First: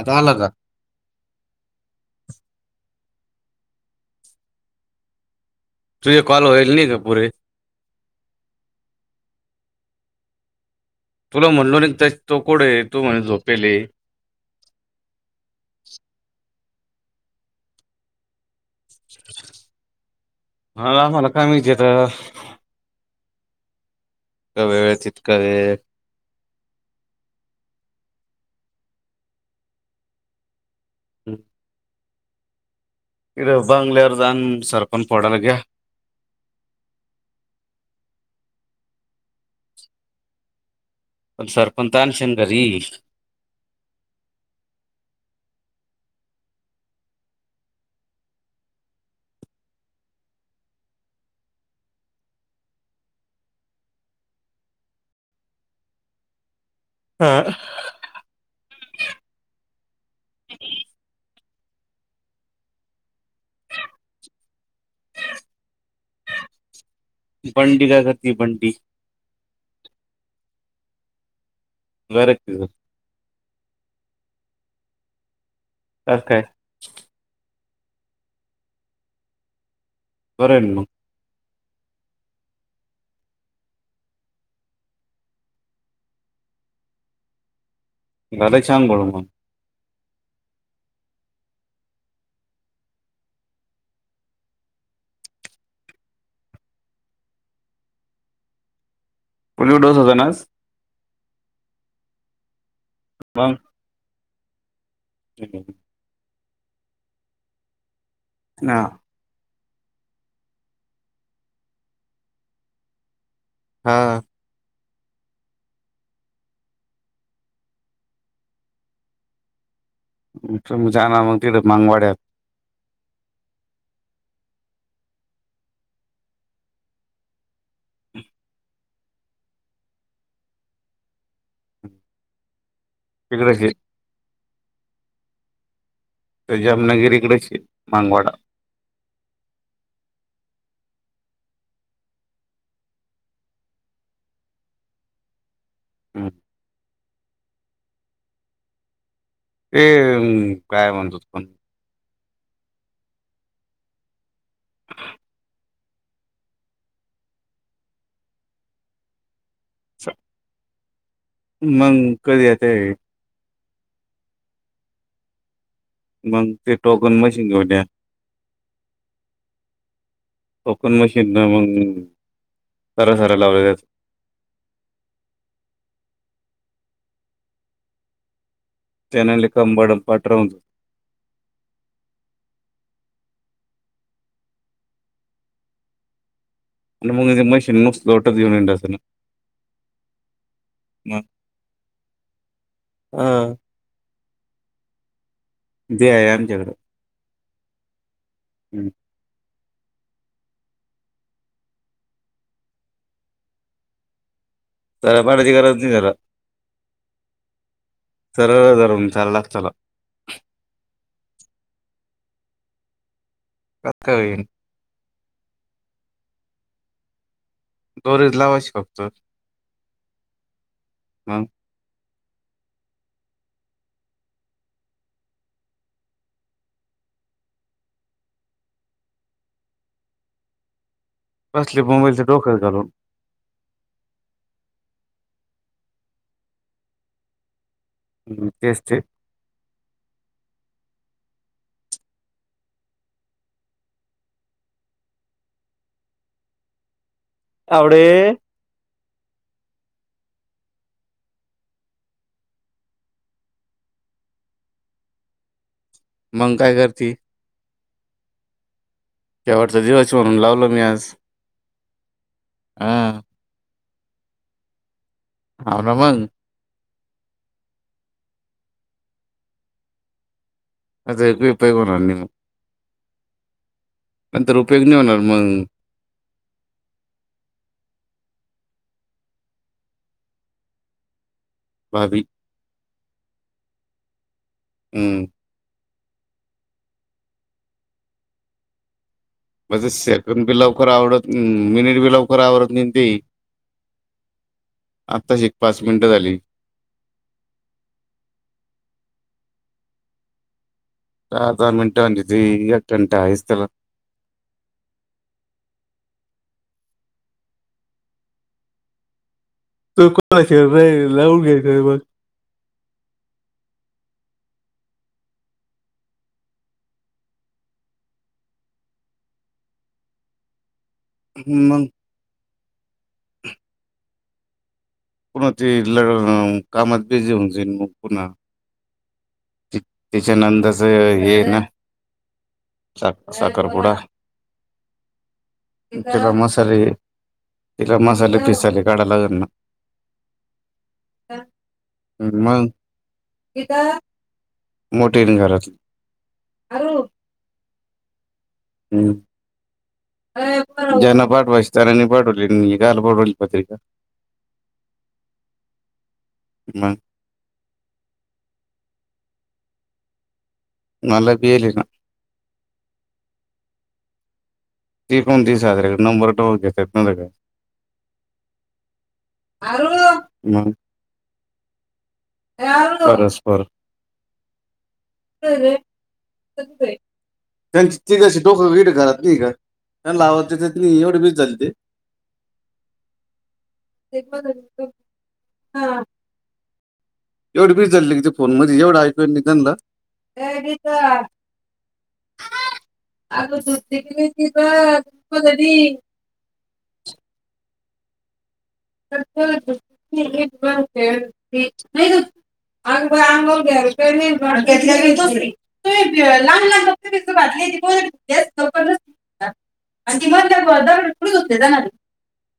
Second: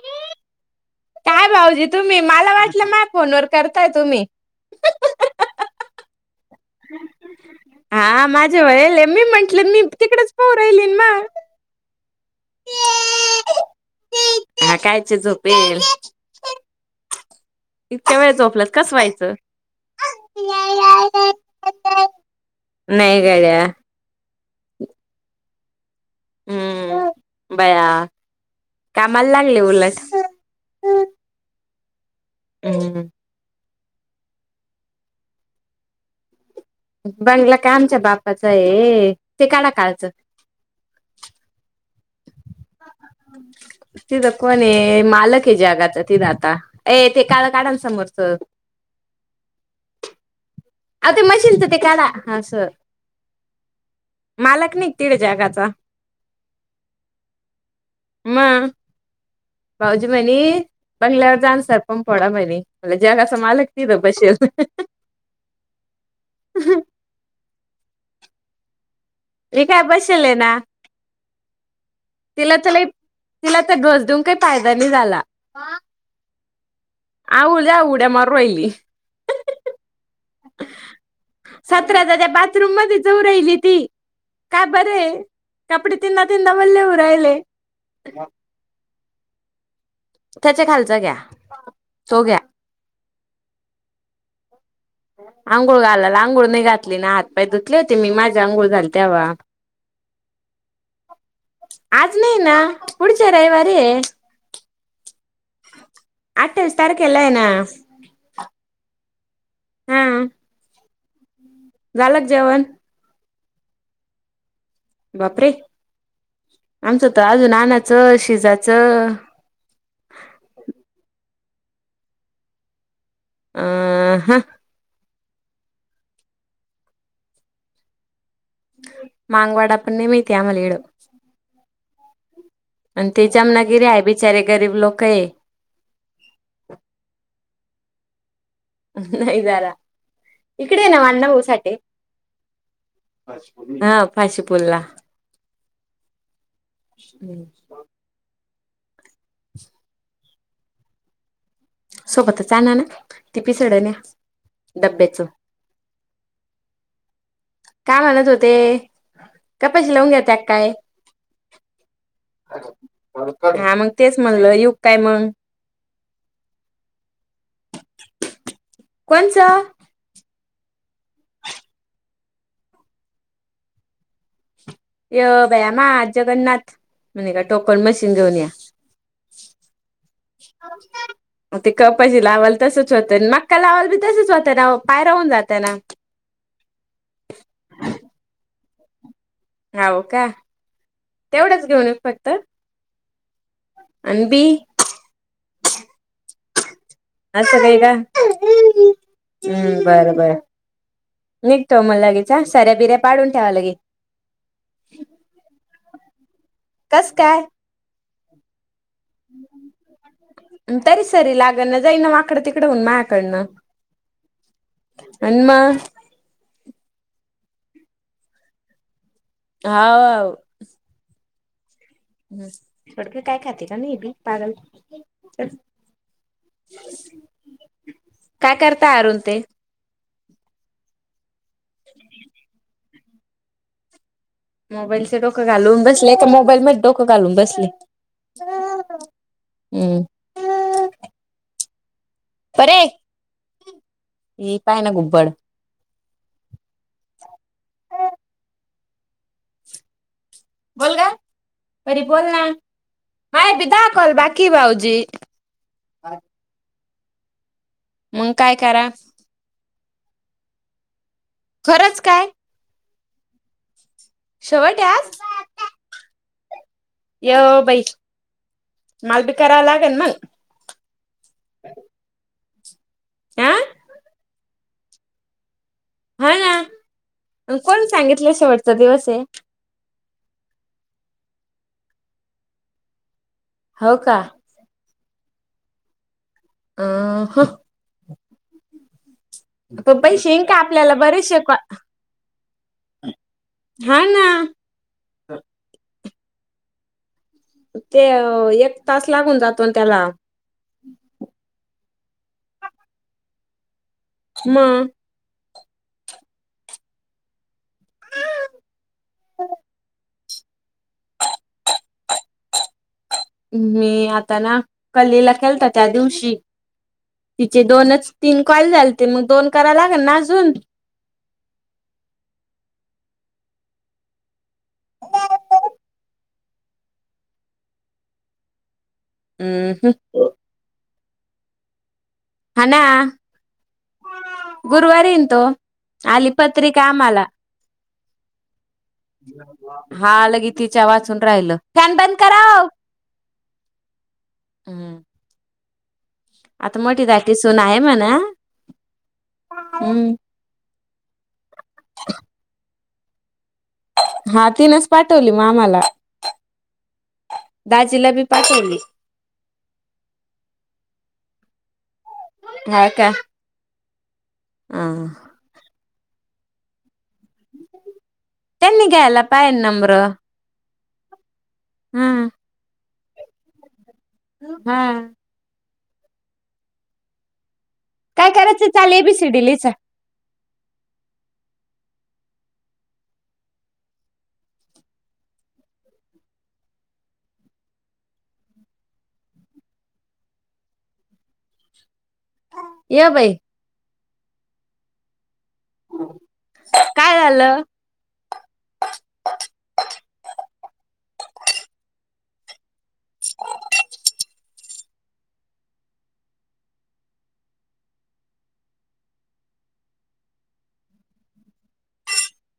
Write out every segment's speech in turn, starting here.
आताला का काय भाऊजी तुम्ही मला वाटलं मा फोनवर करताय तुम्ही तुझे कॉल होईल नाही का पुरे हा माझे वयल मी म्हंटलं मी तिकडेच पाऊ राहिली म तुला म्हणून तो कोड तू म्हणे झोपेले हा कायचे झोपेल इतक्या वेळचो आपला कस व्हायच मला आम्हाला काय माहिती आता काळ्या का व्य तित का हे हम्म बया कामाला लागले उलट हम हम् बलेवर दान सरपंन पडाग बंगला का आमच्या बापाच आहे ते काला काळच प सार त तर कने मालक हे जगात ते जाता अ ते का काढाल समोरच आ ते मशीनच ते काढा हा स मालक न तिड जगाचा हा मग भाऊजी म्हनि बंगल्यावर जा सरपण पडा म्ह मला जग [unintelligible] अस मालक त त बसेल बंडी का घती बंडी [inaudible] हे काय बसेल आहे ना घर तिला तिथं चला तिला तर घस [unintelligible] दे [unintelligible] काही फादा नाही झाला ओ [unintelligible] काय उद्या [unintelligible] उड्या मारूराहिली बल [unintelligible] सतरा हजार च्या बाथरूम मध्ये जाऊ राहिली ती काय बरे कपडे तिनदा तंदा [unintelligible] मणलेह राहिले घालचछान [unintelligible] बोल म त्याच्या खालचा घ्या तो घ्या अंघोळ घालाला अंघोळ नाही घातली ना हात पाय धुतले होते मी माझ्या अंघोळ झाली तेव्हा पोलिओ डोस होता ना आस आज नाही ना पुढच्या मग रविवारे ये आठावीस तारखेलायना ह [unintelligible] हम झालाक जेवण हा बापरे आमचं तर अजून आणनाचं शिजाचं तुम्ही जाणार मग तिकड मागवाड्यात आह ह [unintelligible] मागवडापण मी त्यामलीड [unintelligible] आणि ते जामनागिरी आहे बिचारे गरीब लोक आहे मांंगवडा नाही जरा इकडे आहे ना आणा भाऊ साठे हा फाशीपुरला [inaudible] [unintelligible] ते काय म्हणतात पण सोबतचां ना ना ती पिसडन या डब्याच काय म्हणत होते कपाशी लावून घ्या त्या काय मंग कधी येताय हा मग तेच म्हणलं यु काय मंग मग ते टोकन मशीन घेऊन या कोणचा कोकण मशीन न मग सार सारा लावला त्याच य बाया म जगन्नाथ म्हणे का टोकण मशीन घेऊन त्याना कंबाड पाट राहून जातो. या ते कपाजी लावाल तसच होतं ना हका लावाला बी तसेच होत ना पाय राहून जातं ना आणि मग ते मशीन नुसत लोटच घेऊन येत असं ना हाव का मग तेवढंच घेऊन फक्त हा अनबी [unintelligible] [unintelligible] हम हम्म बरं बर निघतो मग लगीच सऱ्या बिऱ्या पाडून ठेवा लगे तर पाण्याची गरज नाही तेला. कस काय सरळ जाऊ तरी सरी लागण न जाई ना व कड तिकड होन मा्याकडनं काय होईल आणि म दररोज लावायचं फक्त. हाव हाव हम क काय खाते का नाही बी पारल काय करताय अरुण ते बसली मोबाईलचे डोक्यात घालून मोबाईलचे डोकं घालून बसले मोबाईल मधीडोकं घालून बसले. हम तेच हम्म ते परे इ पाय ना घुबड. आवडे.. बोल ग परी बोल ना. महे बी दहा कॉल बाकी भाऊजी मंग काय करती मग काय करा शेवटचा दिवस म्हणून लावलो मी आज. खरंच काय. हा शेवट हे आज हाव ना मंग य बाई मालबीकरा लागेन ना [inaudible] आ नंतर उपयोग नाही होणार मंग हा ना कोण सांगितलं शेवटचा दिवस आहे. भाबी हो का हम्. अ ह. म्हणझे पण पैसे येईन सेकंड का बि लवकर आपल्याला आवडत बरेचसे कॉ मिनिट बि लवकर आवडत नाही ते हा ना. मिट झाली. ते एक तास लागून जातो नात्याला दहा दहा मिनिटं म्हणतात ते एक घंटा आहे त्याला म कुत्ता आहे शहर नाही लव घे बाई वर मी आता ना कलीला केलता त्या दिवशी. तिचे दोनच तीन कॉल झालेते मग दोन करायला ल न अजून ह मग कोणाती लढ कामात बिझी होऊची मग पुन्हा. त हम्म तिच्यानंदाच ये ना. सा साखरपुडा गुरुवार येईन तो आली त्याला पत्रिक मसाले आम्हाला तिला मसाले पिसाले काढायला लागेल ना. हा लगी तिच्या वाचून राहिलं फॅन बंद कराव. कित मोठी ना घरात. आता मोठी घाटी सुना हाय ना म्हणा. हम्म. हम्म ज्यांना पाठवायच त्यांना नाही पाठवले काला पाठवली पत्रिका हा तीनच पाठवली मा आम्हाला मग दाजिलाबी पाठवली. मला बल ना. हा का हा त कोण दिस्रे नंबर टेत. ह नि गा. आ. [unintelligible] हा. त्यां ठीक काय टोक करायचं कड चाल घरात नाही एबीसीडी लिहिचा त्यां लावत. एवढे बीज झाली ते ते हा. एवढ बीड चाली तिथ फोन मध्ये एवढं ऐकू निघला. ये बाई आग जुती कली ठवा. प कध काय झालं एक नाही. अंंग अंंग घेतलेली त तुम्ही लहान ातली अि प त्या दर पुडी होते जाणार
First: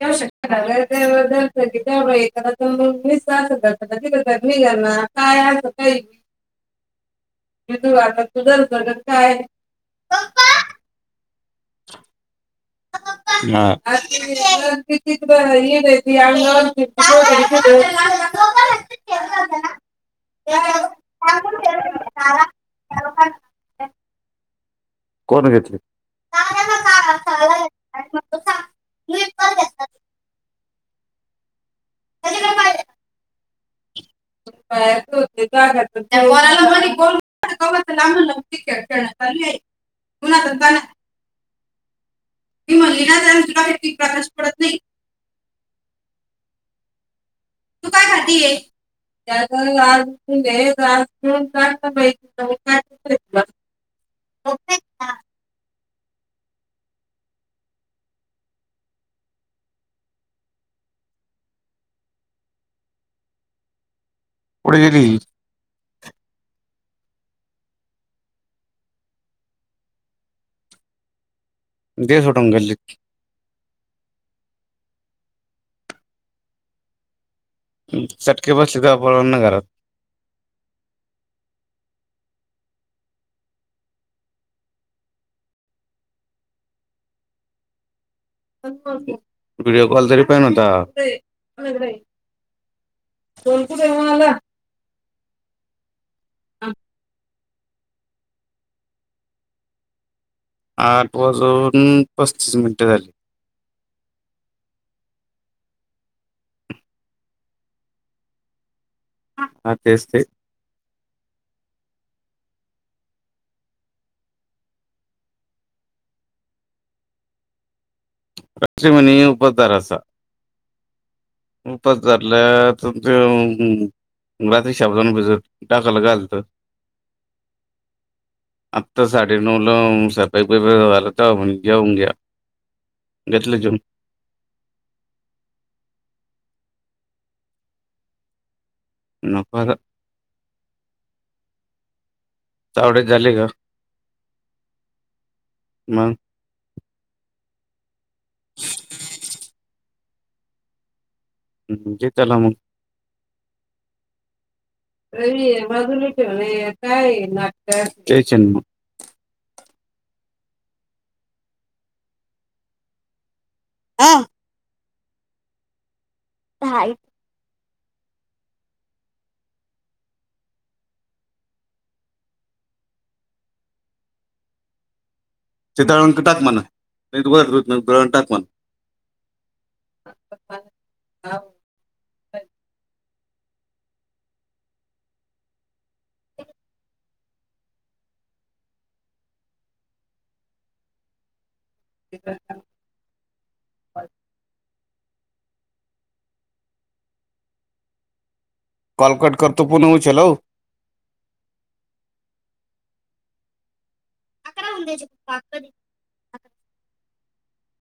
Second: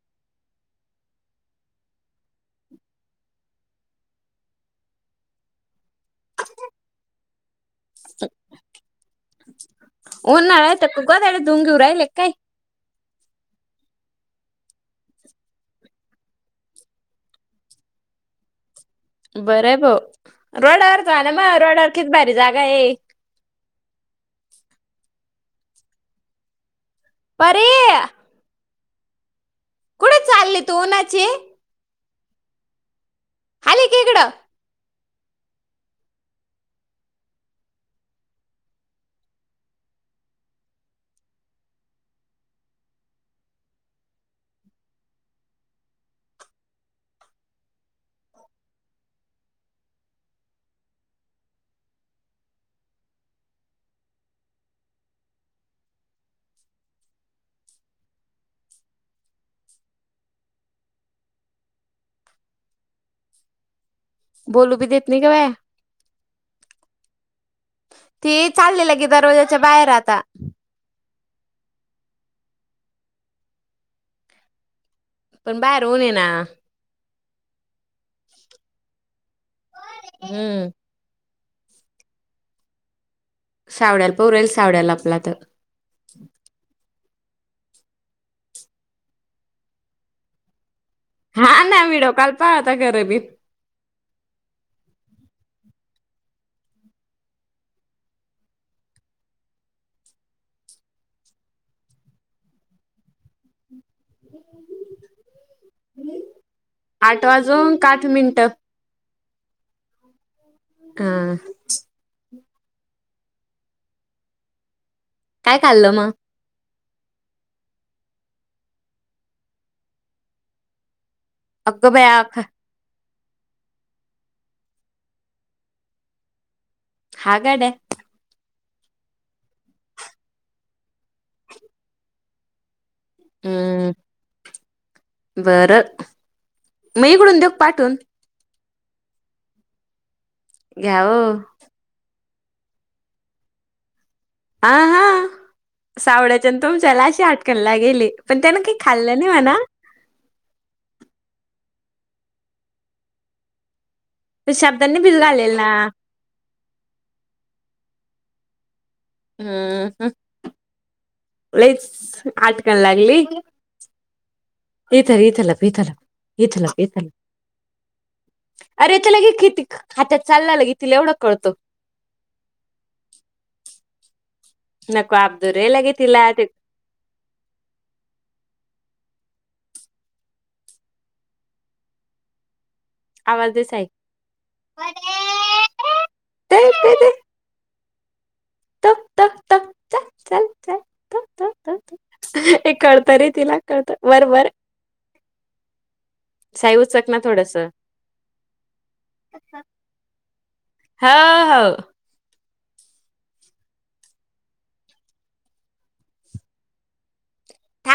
शक्य झा. क त्या एखादा अस मघणार काय अस का? [unintelligible] तू वाट तुझर कर काय? दोन घेव राहिले काय? [unintelligible] काय? बर आहे भा रोडावर त आला मग रोडावर किती भारी जागा आहे. हा. कोण घेतली? पर [unintelligible] तो नाचे- [inaudible] हले. काय? [inaudible] चालू आहे उनातं न तानात मी म्हणली ना तुला प्रकाश पडत नाही. तू काय करतीए? त्या गळ [unintelligible] अपेक्षा. बोलू पुढे बी देत गेली नाही ग बाय. ते चाललेलं गे दरवाजाच्या बाहेर आता. दे सोडून गल्लीत. पण बाहेर ऊन ये ना. चटके बसले का पळेल ना घरात. हम्म सावड्याला परल सावड्याला आपला तर व्हिडिओ कॉल तरी पण न होता हा. हा ना [unintelligible] व्हिडिओ कॉल पाहता खरं मी बोल कुठे म्हणाला? ह. आठ वाजून- पस्तीस मिनिटं झाली. [inaudible] आठ वाजून पाच मिनिट. हां तेच ते. हा. काय खाल्लं मग? [unintelligible] उपास धरायचा. अगं उपास बया धरला तर - रात्री शाबुदाणा भिजत टाकायला काय झाल्त? हा गड्या. आत्ता साडे नऊला [unintelligible] तेव्हा म्हणे घेऊन घ्या. घेतलं जेवून अं. बरं. मग इकडून देऊ का पाठवून? [unintelligible] घ्याव. [unintelligible] झाले ग. हा हा सावड्याच्यान तुमच्याला [unintelligible] [unintelligible] पण त्यान काही खाल्लं नाही म्हणा. म्हणजे चला मग. शब्दांनी [unintelligible] भीज घालेल ना तेच ए ना मग. अ लईच -आटकण लागली. आं. [unintelligible] [unintelligible] चालला लगे तिला एवढं कळत. [inaudible] रे लगे तिला ते [unintelligible] [inaudible] आवाज दे साई [inaudible] [unintelligible] हे कळत रे तिला कळत बरबर साई उचक ना थोडस कॉल कट करतो पुन्हा उचल हो हा हा [inaudible] थांब